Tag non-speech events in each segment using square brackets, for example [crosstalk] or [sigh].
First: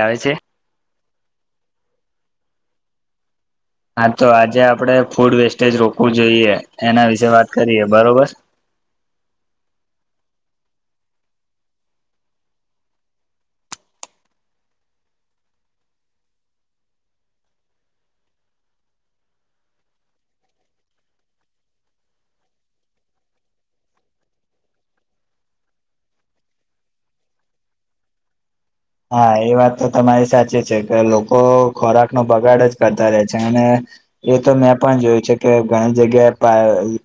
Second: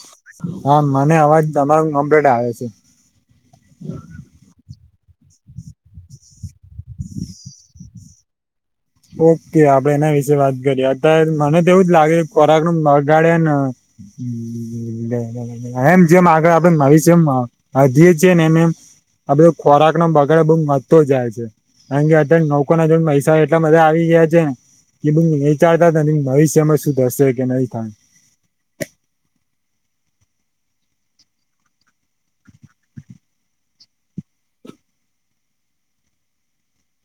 આવે છે હા મને અવાજ તમારો કોમ્પ્લેટ આવે છે. હા તો આજે આપડે ફૂડ વેસ્ટેજ રોકવું જોઈએ એના વિશે વાત કરીએ બરોબર ઓકે આપડે એના વિશેે વાત કરીએ અત્યારે મને તો એવું જ લાગે ખોરાક નુ બગાડ્યાને એમ જેમ આગળ આપણે ભવિષ્યમાં અ જે છે, ને એમ એમ આ બધા ખોરાકનો બગડ બો વધતો જાય છે કારણ કે અત્યારે નોકોને જો પૈસા એટલા બધા આવી ગયા છે ને કે બુ વિચારતા ને ભવિષ્યમાં શું થશે કે નહી થાય હા એ વાત તો તમારી સાચી છે, કે લોકો ખોરાક નો બગાડ જ કરતા રહેે છે, અને એ તો મેં પણ જોયું છે, કે ઘણી જગ્યાએ પા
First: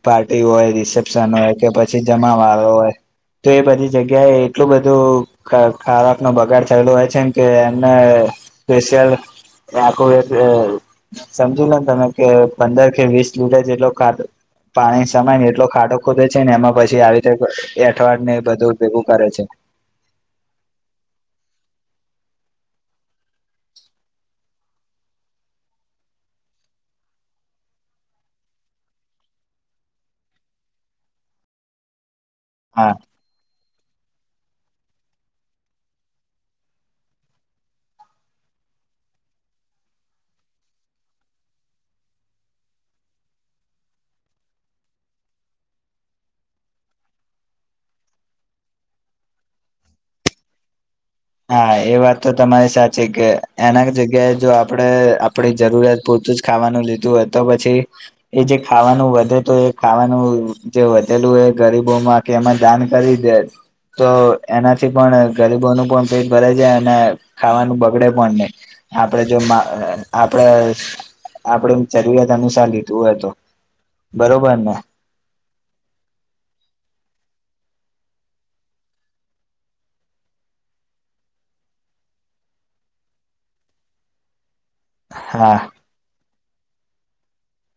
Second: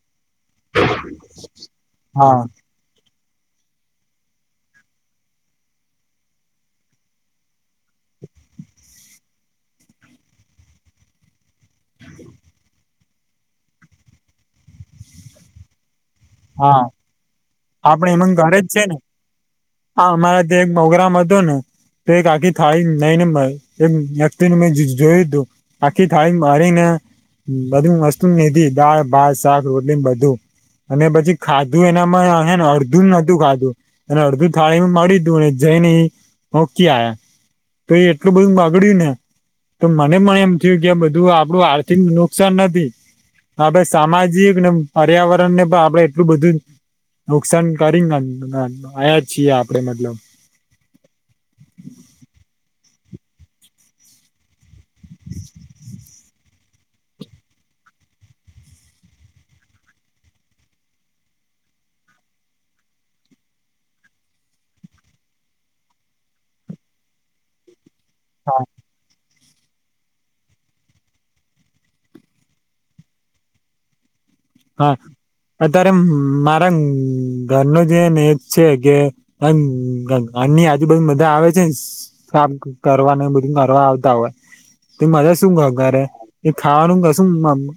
પાર્ટી હોય રિસેપ્શન હોય કે પછી હા જમાવાળો હોય તો એ બધી જગ્યાએ એટલું બધું ખ ખરાકનો બગાડ થથેલો હોય છે એમ કે એમને પેશિયલ આખું એ સમજી લો ને તમે કે પંદર કે વીસ લીટર જેટલો ખાધો પાણી સમય ને એટલો ખાડો ખોદે છે, ને એમાં હા પછી આવી રીતે આપડે એઠવાડ એનુ ને ઘરે જ બધું છે ને ભેગું કરે છે હા અમારા ત્યાં એક પ્રગ્રામ હતો ને તો એક આખી થાળી નઈ ને વતિ મે જોયું તું આખી થાળી મારીને બધી વસ્તુ મેધી દાળ, ભાત, શાક, રોટલી, બધું અને પછી ખાધું એનામાં અને હા અડધું નોતું ખાધું અને અડધી થાળીનુ મળી તું અને જઈને મુકી આયા તો એ એટલું બધું બગડ્યું ને તો મને પણ એમ થયું કે આ બધું આપડું આર્થિક નુકસાન નથી આપણે સામાજિક ને પર્યાવરણ ને પણ આપડે એટલું બધું નુકસાન કરીને ન આયા છીએ આપડે મતલબ હા એ વાત તો તમારી સાચી કે એના જગ્યાએ જો આપડે આપડી જરૂરિયાત પુર તું જ ખાવાનું લીધું હોય તો પછી એ જે ખાવાનું વધે તો એ ખાવાનું જે વધે લુ એ ગરીબોમાં કે એમાં દાન કરી દે તો એનાથી પણ ગરીબોનું પણ પેટ ભરેય જાય અને ખાવાનું બગડે પણ નહી હા આપડે જો આપડે આપડે જરૂરિયાત અનુસાર લીધું હોય તો. બરોબર ને હા અત્યારે મારા ઘર નુ જે એ છે કે ઘરની આજુબાજુ બધા આવે છે ન કામ કરવા નુ બધું કરવા આવતા હોય. તે બધા શું હા કહ ઘરે એ ખાવાનું કશું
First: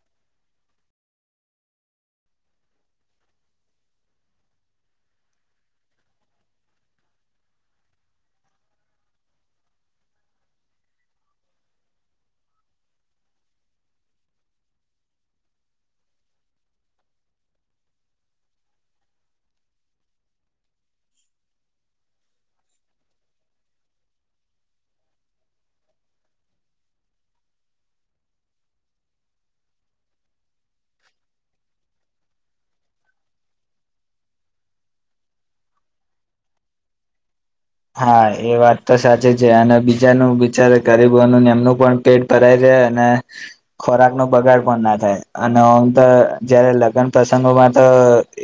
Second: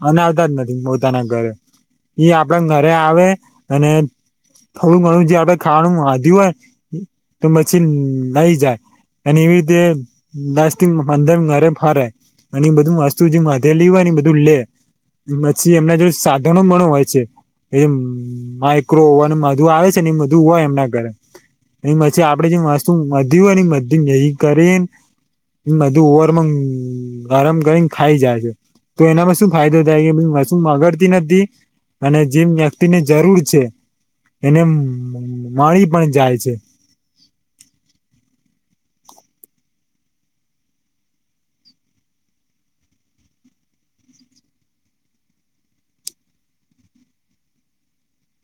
બઅનાવતા જ નથી પોતાના ઘરે ઈ આપડા ઘરે આવે અને થોડું ઘણું જે આપડે ખાવાનું વધ્યું હોય તો પછી લઈ જાય અને એવી રીતે દસ થી પંદર ઘરે ફરે. અને એ બધું વસ્તુ જે વધેલી હોય બધું લે પછી એમને જો સા ઘનો માણો હોય છે. એ માઇક્રો ઓવન બધું આવે છે ને એ બધું હોય એમના ઘરે એ પછી આપડે જે વસ્તુ વધી હોય બધી ભેગી કરી બધું ઓવરમાં આરામ કરીને ખાઈ જાય છે. તો એનામાં શું ફાયદો થાય વસ્તુ બગડ તી નથી અને જેમ વ્યક્તિની જરૂર છે. એને મળી પણ જાય છે. હા એ વાત તો સાચી છે અને બીજાનું બિચારે ગરીબોનુંને એમનું પણ પેટ ભરાય જા છે અને ખોરાક નો બગાડ પણ ના થાય અનેમ તો જયારે લગ્ન પ્રસંગોમાં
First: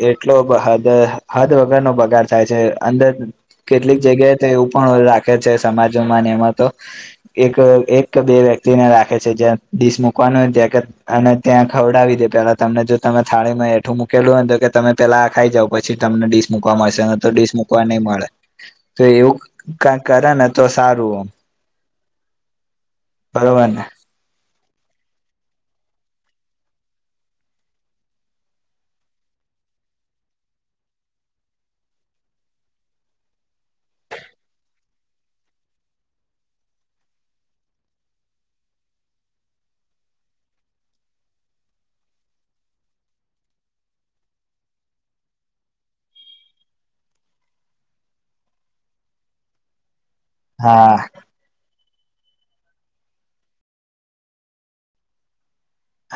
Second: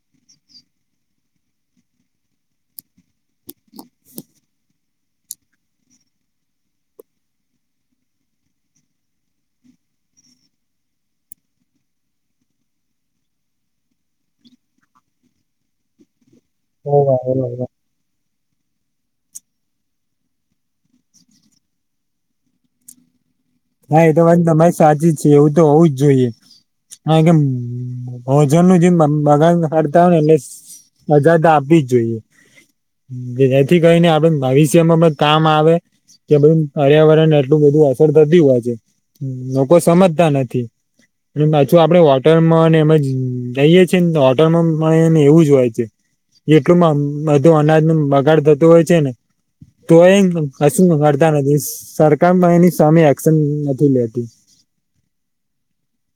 એટલો હદ હદ વગર નો બગાડ થાય છે, અંદર કેટલીક જગ્યાએ એવ પણ રાખે છે, સમાજોમાં એમાં તો એક એક બે વ્યક્તિને રા ખેં છે જ્યાં ડીશ મૂકવાનો અને ત્યાં ખવડાવી દે પેલા તમને જો તમે થાળીમાં એઠું મુ કેલું તો કે તમે પેલા આ ખાઈ જાવ પછી તમને ડીશ મૂકવા મળશેને તો ડીશ મૂકવા નહી મળે. તો એવું ક-કરે ને તો સારું. બરોબર ને હા એ તો વાત તમારી સાચી જ છે, એવું તો હોવું જ જોઈએ હા કેમ ભોજન નું જે બગાડ કરતા હોય એને સજા આપી જ જોઈએ. જેથી કરીને આપડે ભવિષ્યમાં પણ કામ આવે. કે બધું પર્યાવરણને એટલું બધું અસર થતી હોય છે લોકો સમજતા નથી. અને પાછું આપડે હોટલમાં એમાં જ જઈએ છેએ ને હોટલમાં પણને એવું જ હોય છે. એટલુંમાં બધું અનાજ નુ બગાડ થતું હોય છે ને તો એમ કસું હા કરતા નથી સરકારમાં સામે એક્શન નથી લેતી.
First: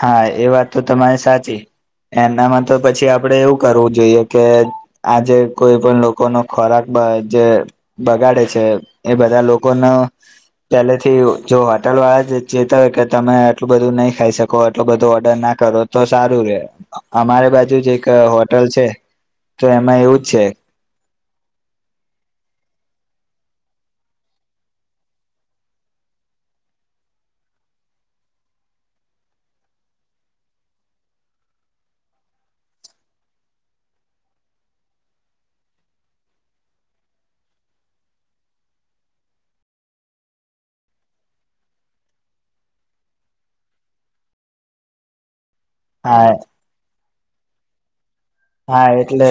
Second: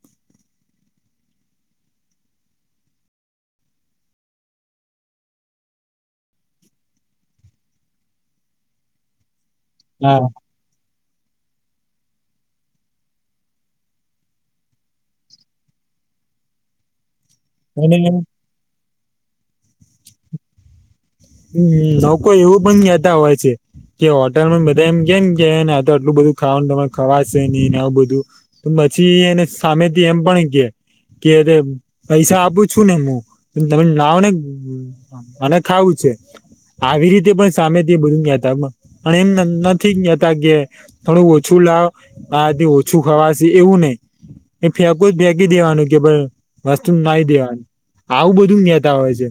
હા એ વાત તો તમારે સાચી. એનામાં તો પછી આપડે એવું કરવું જોઈએ કે આજે કોઈ પણ લોકો નો ખોરાક બ જે બગાડે છે એ બધા લો કો ને હા પેલે થી જો હોટલ વાળા ચેતવે કે તમે આટલું બધું નહી ખાઈ શ કો આટલું બધો ઓર્ડર ના કરો તો સારું રે અમારી બાજુ જ એક અને હોટલ છે. તો એમાં એવું છે. લોકો એવું પણ કેતા હોય છે. કે હોટલમાં બધા એમ કે ને કેને આ તો આટલું બધું ખાવાનું તમારે ખવાશે નહીને આવું બધું પછી એને સામેથી એમ પણ કે કે પૈસા આપું છું ને હું તને લાવ ને મારે ખાવું છે. [inaudible] આવી રીતે પણ સામે તે બધું કેતા પણ એમ નથી કેતા કે થોડું ઓછું લા આ જે ઓછું ખવાશે એવું નહી ફેકો તો ફેકી કી દેવાનું કે ભ હા વસ્તુ નાઈ દેવાનું આવું બધું હા નતા હોય છે. એટલે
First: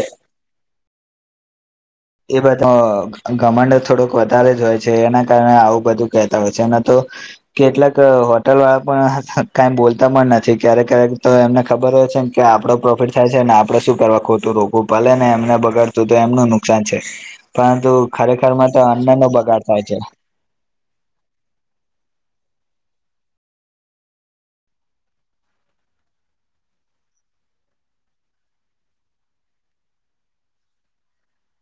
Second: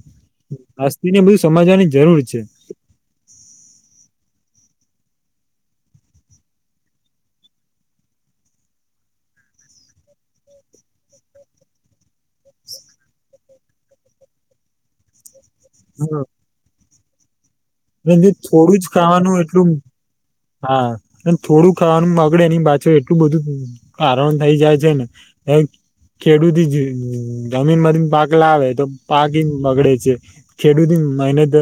આસ્થથી ને બધુ સમજવાની જરૂર એ છે. બધો ઘમંડ થોડોક વધારે જ હોય છે. એના કારણે આવું બધું કેતા હોય છે. તો કેટલાક હોટલ વાળા પણ બોલતા નથી ક્યારેક ક્યારેક તો એમને ખબર હો છેને કે આપડો પ્રોફિટ થાય છે અને આપડે શું કરવા ખોટું રો ભલે ને એમને બગાડતું હા તો એમનું નુકસાન છે. પરંતુ અને જે ખરેખર માં તો થોડું જ અન્નનો ખાવાનું બગાડ એટલું થાય છે. હા થોડું ખાવાનું બગડે એની પાછો એટલું બધું કારણ થઈ જાય છે ને ખેડૂત જ-જમીન થી પાક લાવે તો પાક બગડે છે. ખેડૂત મહેનત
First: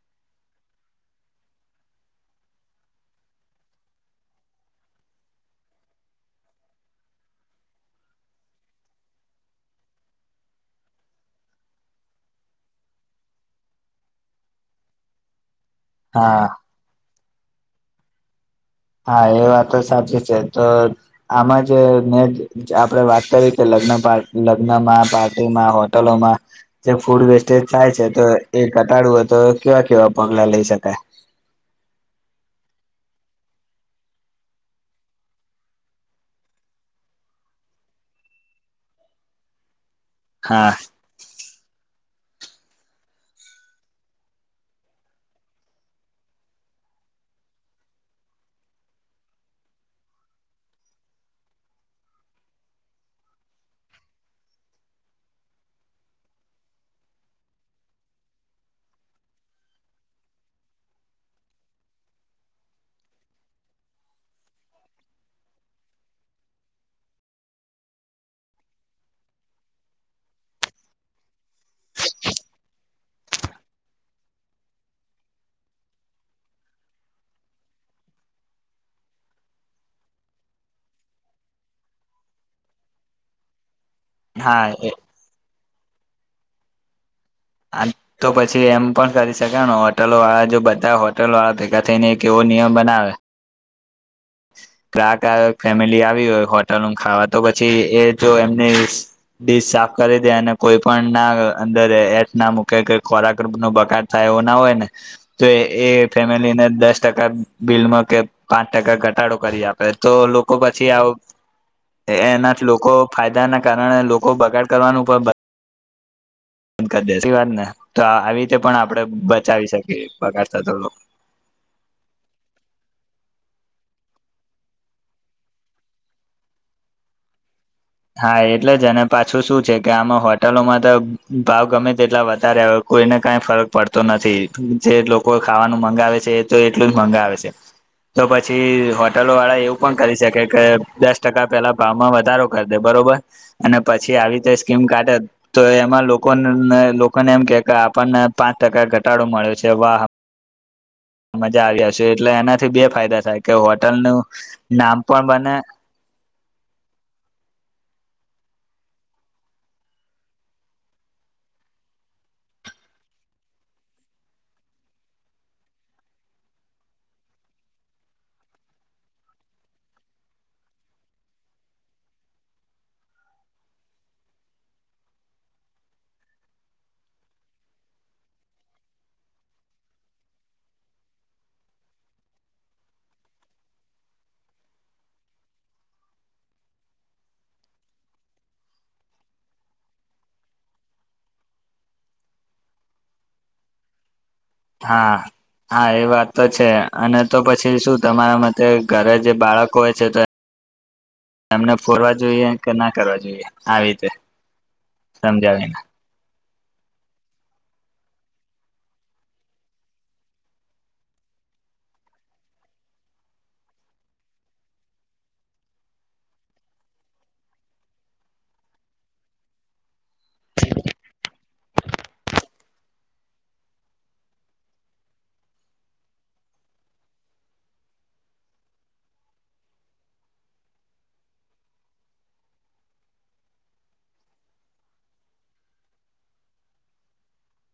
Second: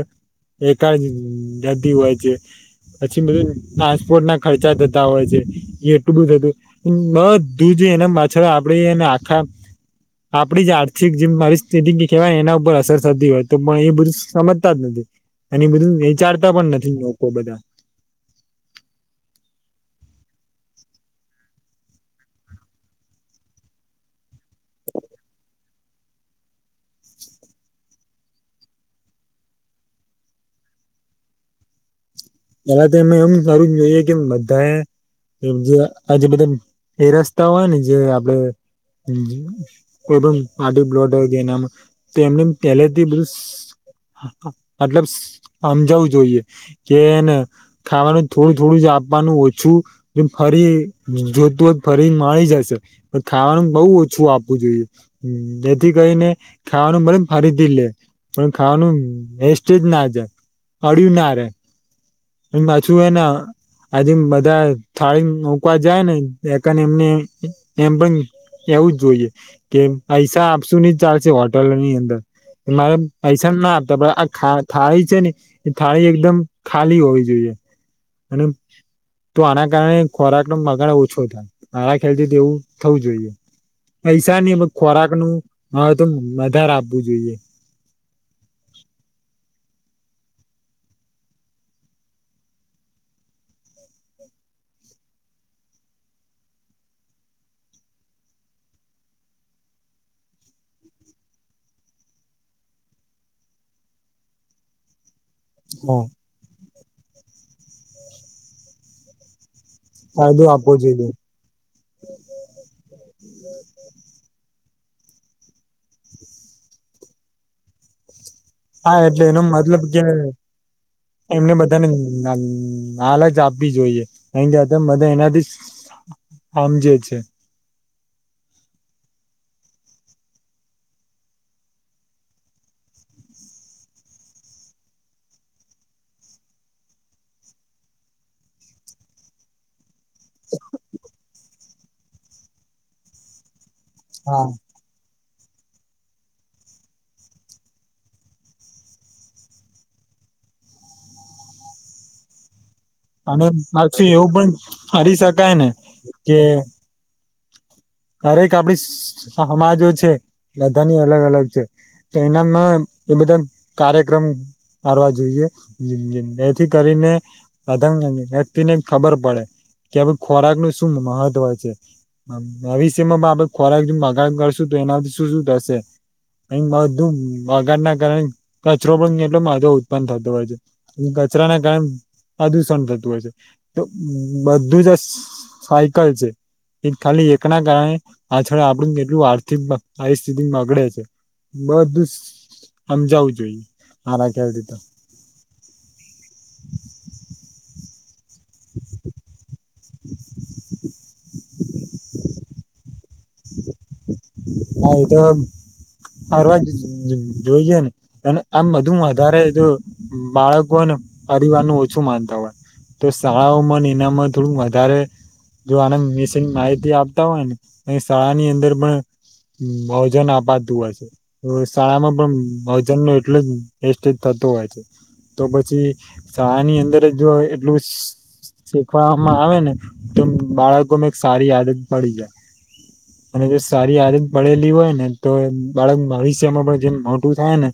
એકાદ જતી હોય છે. પછી બધું ટ્રાન્સપોર્ટ ના ખર્ચા થતા હોય છે એટલું બધું થતું બધું છે. એના પાછળ આપડે પળી અને આખા આપડી જ આર્થિક જે મારી સ્થિતિ કેવાય એના ઉપર અસર થતી હોય તો પણ એ બધું સમજતા જ નથી. એની બધું હા વિચારતા પણ નથી લોકો બધા. હા એ વાત તો સાચી છે. તો આમાં જ ને આપડે વાત કરી કે [unintelligible] લગ્નમાં પાર્ટીમાં હોટલોમાં જે ફૂડ વેસ્ટેજ થાય છે તો એ કટાડવ હોય તો કેવા કેવા પગલા લઈ શકાય. પેલા તો એમાં એમ સારું જોઈએ કે બધા એ એ જે આજ બધા એ રસ્તાઓ હોય ને જે આપડે કોઈ પણ હા પાર્ટી બ્લોડ એનામાં તો એમને પેલાથી બધું મતલબ સમજાવું જોઈએ કે ખાવાનું થોડું થોડું આપવાનું ઓછું ફરી જોતું હો ફરી મળી જશે પણ ખાવાનું બહ ઓછું આપવું જોઈએ જેથી કરીને ખાવાનું મને ફરી થી લે પણ ખાવાનું વેસ્ટ જ ના છે પળ્યું ના રે. એમાં પાછું એને આજે બધા થાળી મુકવા જાય ને એ એમને એમ પણ એવું જ જોઈએ કે મારે પૈસા ના આપતા પડ આ થાળી છે ને એ થાળી એકદમા ખાલી હોવી જોઈએ અને તો આના કારણે ખોરાક નો બગડ ઓછો થાય નાના ખેલતી તેવું થવું જોઈએ પૈસા હા નહી એ ખોરાક નું તો વધારે આપવું જોઈએ તો પછી એમ પણ કરી શક હોટલો વાળા જો બધા હોટલ વાળા ભેગા થઈ ને એક કેવો નિયમ બનાવે [inaudible] કક ફેમિલી આવી હોય હોટલ નું ખાવા તો પછી એ જો એમની સાફ કરી દે અને કોઈ પણ ના અંદર એથ ના મૂકે કે ખોરાક રપ ન બગડ થાય એવું ના હોય ને તો એ હા ફેમિલીને દસ ટકા બિલમાં કે પાંચ ટકા ઘટાડો કરી આપે તો ફાયદો લોકો આપવો પછી આવ જોઈએ એનાથી લોકો ફાયદા ના કારણે લોકો બગાડ કરવાનું પણ બંધ કરી દે વાત ને તો આવી રીતે પણ હા આપણે એટલે એનો બચાવી મતલબ કે શકીએ બગાડ થતો એમને બધાને હાલ જ આપ આપી જોઈએ નહી બધા એનાથી આમજે છે હા એટલે જ અને પાછું શું છે કે આમાં હોટલોમાં તો ભાવ ગમે તે એટલા વધારે કોઈને કંઈ ફરક પડતો નથી જે લોકો ખાવાનું મંગાવે છે એ તો એટલું જ મંગાવે છે તો પછી હોટલો વાળા એવું પણ કરી શકે કે દસ ટકા પેલા ભાવમાં વધારો કરી દે બરોબર અને પછી આવી રીતે સ્કીમ કાઢે તો એમાં લોકો લોકોને એમ કે કે આપણને પાંચ ટકા ઘટાડો મળ્યો છે વાહ મજા આવ્યા છે એટલે એના થી બે ફાયદા થ અને કે હોટલ પાછું નું એવું પણ નામ કરી પણ બને શકાય ને કે કરેક આપડી સમાજો છે બધાની અલગ અલગ છે તો એનામાં એ બધા કાર્યક્રમ કરવા જોઈએ એથી કરીને અધંગ વ્યક્તિ ને ખબર પડે કે ભ ખોરાક ન શું મહત્વ છે ભવિષ્યમાં આપડે ખોરાક મગાવ કરશું તો એનાથી શું શું થશે અ બધું બગાર ના કારણે કચરો પણ કેટલો માધો ઉત્પન્ન થતો હોય છે કચરા ના કાયમ પ્રદૂષણ થતું હોય છે તો બધું જ આ સાયકલ છે એ ખાલી એકના કારણે આછળ આપણું કેટલું આર્થિક આવીસ્થિતિમાં બગડે છે બધું સમજાવું જોઈએ હાર હા હા એ વાત તો છે અને તો પછી શું તમારા મતે ઘરે જે બાળક છે તો એમને ફોરવા જોઈએ કે ના કરવા જોએ આવી રીતે હા એ તો સમજાવીને ફરવા જોઈએ ને અને આમ બધું વધારે જો બાળકોને પરિવારનું ઓછું માનતા હોય તો શાળાઓમાં એનામાં થોડું વધારે જો આને મિશીન માહિતી આપતા હોય ને શાળાની અંદર પણ ભજન અપાતું હોય છે શાળામાં પણ ભજન એટલું જ વેસ્ટેજ થત હોય છે તો પછી શાળાની અંદર જો એટલું શીખવામાં આવે ને તો બાળકો માં એક સારી આદત પડી જાય અને જો સારી આદત પડેલી હોય ને તો બાળક ભવિષ્યમાં પણ જેમ મોટું થાય ને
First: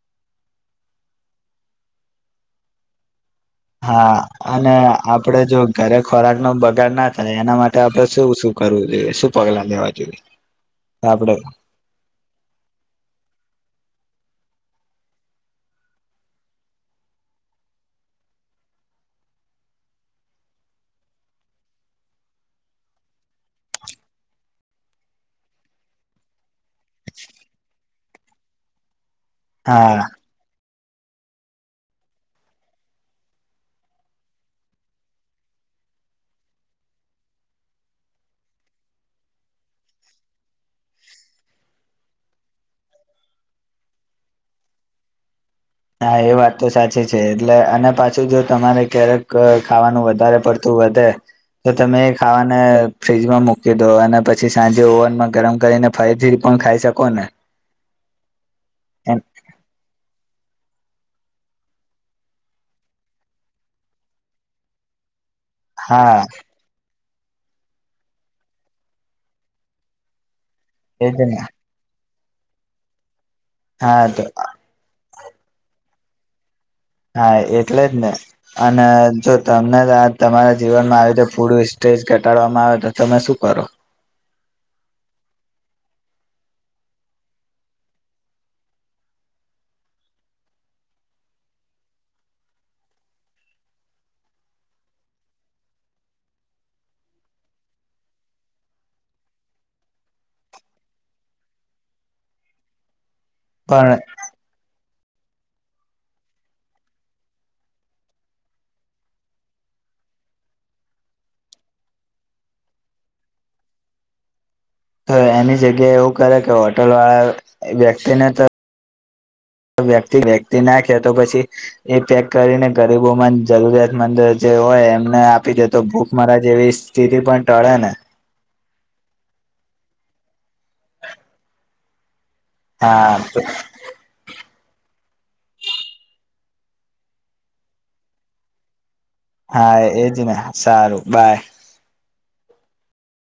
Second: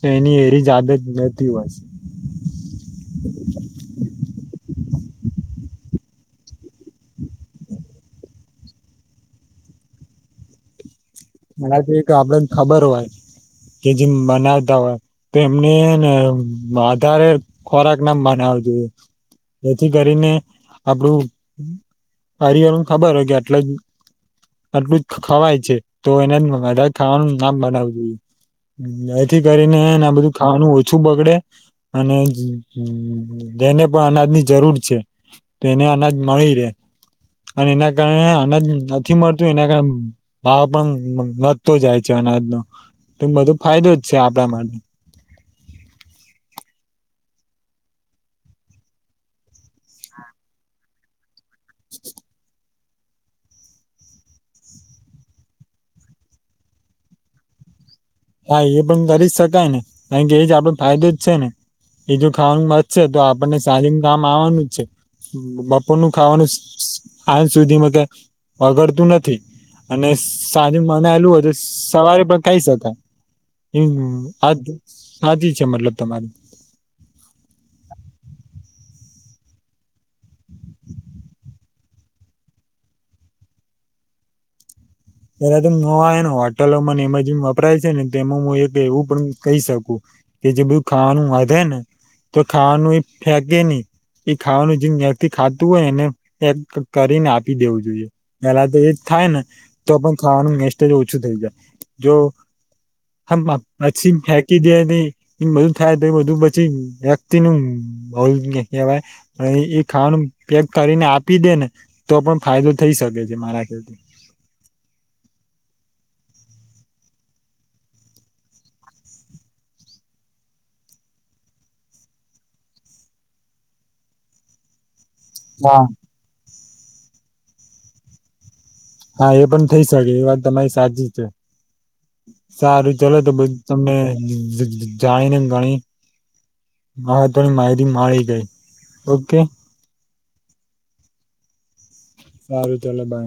તો એની એરી જ આદત નતી હોત હા અને આપડે જો ઘરે ખોરાક નો બગાડ ના થાય એના માટે આપડે શું શું કરવું જોઈએ શું પગલા લેવા જોઈએ આપડે મ તોબ્ડને ખબર હોય કે જે બનાવતા હોય તો એમનેને આધારે ખોરાક નામ બનાવ જોઈએ હ જેથી કરીને આપડું પરિવાર ખબર હોય કે આટલે જ આટલું જ ખવાય છે તો એને બધા ખાવાનું નામ બનાવું જોઈએ એથી કરીને હા આ બધું ખાવાનું ઓછું બગડે અને જેને પણ અનાજની જરૂર છે તેને અનાજ મળી રહે અને એના કારણે અનાજ નથી મળતું એના કારણે પણ વધતો જાય છે અનાજનો તો બધો ફાયદો જ છે આપણા માટે હા એ વાત તો સાચી છે એટલે અને પાછું જો તમારે ક્યારેક ખાવાનું વધારે પડતું વધે તો તમે ખાવાને ફ્રીજમાં મૂકી દો અને પછી સાંજે ઓવનમાં ગરમ કરીને ફરીથી પણ ખાઈ શકો ને હા એ પણ કરી જ શકાય ને કારણ કે એજ આપડે ફાયદો જ છે ને એજ ખાવાનું મતશે તો આપણને ચાલી કામ આવવાનું જ છે બપોર નું હા ખાવાનું આજ સુધીમાં ક વગડતું નથી અને સાંજ એજ મનાયેલું ને હોય તો સવારે પણ ખાઈ શકાય હા હમ તો સાદી છે મતલબ તમારી હા એટલે જ ને અને જો તમને તમારા જીવનમાં આવી્યું તો પૂડું ઈ ઘટાડવામાં આવે તો તમે શું કરો ત્યારે ત ન આવે ને હોટલોમાંને એમાંજીન વપરાય છે ને તેમાં હું એક એવું પણ કહી શકું કે જે બધું ખાવાનું વધે ને. તો ખાવાનું એ ફેંકે નહી. એ ખાવાનું જેથી ખાતું હોય એને એક કરીને આપી દેવું જોઈએ પેલા તો એ જ થાય ને તો પણ ખાવાનું મેસ્ટજ ઓછું થઈ જાય, જો હમ્મ પણ પછી [unintelligible] ફેંકી દે [unintelligible] નહી. એ બધું થાય તો બધું પછી વ્યક્તિ નું ભલ કેહેવાય. એ ખાવાનું પેક કરીને આપી દે ને તો પણ ફાયદો થઈ શકે છે. મારા ખેતી [unintelligible] [inaudible] તો એની જગ્યાએ એવું કરે કે હોટલ વાળા વ્યક્તિને તો વ્યક્તિ વ્યક્તિ નાખે તો પછી એ પેક કરીને ગરીબોમાં જરૂરિયાતમંદ જે હોય એમ ને આપી દે હા તો ભૂખ મરા જેવી સ્થિતિ પણ ટળે ને? હા, એ પણ થઇ શકે એ વાત તમારી સાચી છે. સારું ચલે તો હા બધું તમને જાણી ને ગણી. હા, થોડી માહિતી માળી ગઈ. ઓકે હા, એજ ને સારું બાય. સારું ચલ ભાઈ.